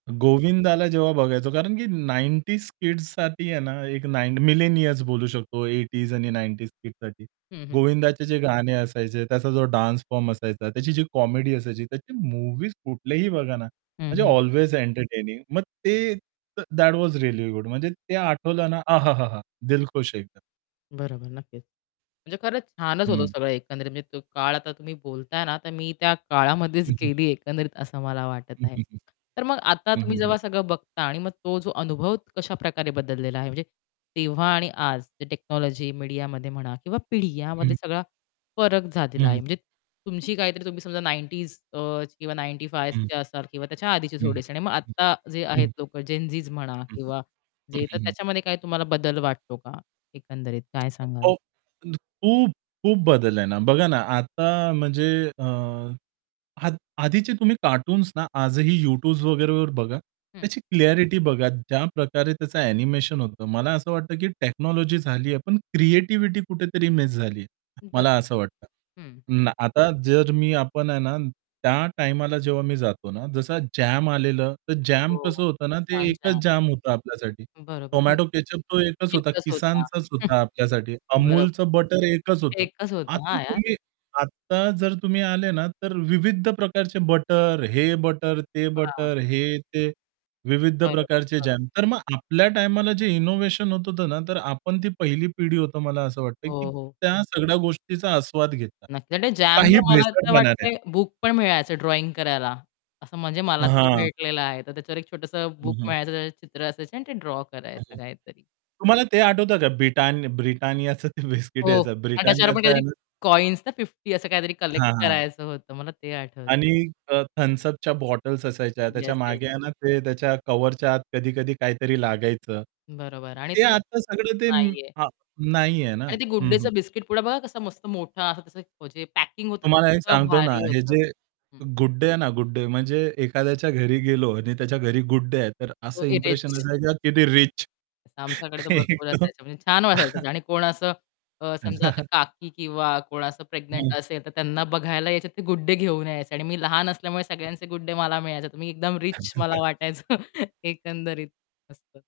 गोविंदाला जेव्हा बघायचो कारण की 90s किड्स साठी आहे ना, एक 9 मिलेनियर्स बोलू शकतो. 80s आणि 90s किड्स साठी हं, हं. गोविंदाचे जे गाणे असायचे त्याचा जो डान्स फॉर्म असायचा त्याची जी कॉमेडी असायची त्याची मूव्हीज कुठलेही बघा ना, हं, म्हणजे हं. अल्वेज एंटरटेनिंग मग ते दॅट वॉज रिअली गुड म्हणजे ते आठवलं ना, आहाहाहा! दिलखुश एकदम. बरोबर नक्कीच. म्हणजे खरंच छानच होतं हं. सगळं एकंदरीत म्हणजे तो काळ आता तुम्ही बोलताय ना, तर मी त्या काळामध्येच हं, हं. गेली एकंदरीत असं मला वाटत हं, आहे. हं, हं. तर मग आता हं, तुम्ही हं, हं. जेव्हा सगळं बघता आणि मग तो जो अनुभव कशा प्रकारे बदललेला आहे म्हणजे तेव्हा आणि आज जे टेक्नॉलॉजी मीडियामध्ये म्हणा किंवा पिढी या मध्ये हं. सगळा फरक झालेला आहे. हं. म्हणजे तुमची काहीतरी तुम्ही समजा 90ज आह किंवा 95 हं. ची असाल किंवा त्याच्या आधीचे हं, थोडेसे आणि मग हं. आत्ता जे हं, आहेत हं. लोकं जेनझीज म्हणा हं, किंवा जे तर हं, हं. त्याच्यामध्ये काय तुम्हाला बदल वाटतो का? एकंदरीत काय सांगाल? [unintelligible] खूप-खूप बदल आहे ना. बघा ना आता म्हणजे अ, अध आधीचे तुम्ही कार्टून्स ना आजही YouTube वगैरे वर बघा. हं. त्याची क्लॅरिटी बघा ज्याप्रकारे त्याचं एनिमेशन होतं. मला असं वाटतं की टेक्नॉलॉजी झालीये पण क्रिएटिव्हिटी कुठेतरी मिस झालीये. बरं. मला असं वाटतं. हं ना आता जर मी आपण आहे ना त्या टाईमाला जेव्हा मी जातो ना, जसं जाम आलेलं तर जॅम हो. कसं होतं ना ते Kissan एकच जॅम. जॅम होतं आपल्यासाठी. बरोबर. हो. टोमॅटो केचअप तो एकच होता, एकच होता. Kissanचाच होता आपल्यासाठी. Amulच बरोबर. बटर एकच होतं. एकच होतं. आता हां यार. तुम्ही आता जर तुम्ही आले ना तर विविध प्रकारचे बटर, हे बटर, ते हां. बटर, हे ते विविध बरोबर, प्रकारचे बरोबर. जाम तर मग आपल्या टाईमाला जे इनोव्हेशन होत होतं ना, तर आपण ती पहिली पिढी होतं मला असं वाटतं की हो, हो. त्या सगळ्या गोष्टीचा आस्वाद घेता. नक्की. काही जॅमवर मला असं भेसळपणा नाही. वाटत बुक पण मिळायचं ड्रॉइंग करायला, असं म्हणजे मला तरी हां. भेटलेलं आहे तर त्याच्यावर एक छोटंस हं, बुक हं मिळायचं चित्र असायची आणि ते ड्रॉ करायचं [unintelligible] काहीतरी. तुम्हाला ते आठवतं का? ब्रिट BRITANNIAचं ते बिस्किट हो. यायचा आणि त्याच्यावर पण BRITANNIAचं आहे काहीतरी ना. कॉइन्स ना 50 असं काहीतरी कलेक्ट हां, हां. करायचं होतं मला ते आणि आठवतंय. अ, Thums Up बॉटल्स असायच्या त्याच्या येस, येस. मागे आहे ना, ते त्याच्या कव्हरच्या आत कधी-कधी काहीतरी लागायचं. बरोबर आणि ते [unintelligible] आता सगळं ते नाहीये. हां. नाहीये ना. आणि ते Good हं, हं. Dayचं बिस्किट पुडा बघा कसा मस्त मोठा असा पॅकिंग होतं तुम्हाला एक ते सांगतो ना, भारी हे होतं. जे हं. Good Day आहे ना, Good Day. म्हणजे एखाद्याच्या घरी गेलो आणि त्याच्या घरी Good Day आहे तर असं तो इंप्रेशन इरेज. असायाचं की ते रिच. आमच्याकडे तर भरपूर असायचं म्हणजे छान वाटायचं आणि कोण असं अ, समजा आता काकी किंवा कोण असं हं. प्रेग्नंट असेल तर त्यांना बघायला यायचेत ते Good Day घेऊन यायचे आणि मी लहान असल्यामुळे सगळ्यांचे Good Day मला मिळायचे. मी एकदम रिच मला वाटायचं एकंदरीत असतं.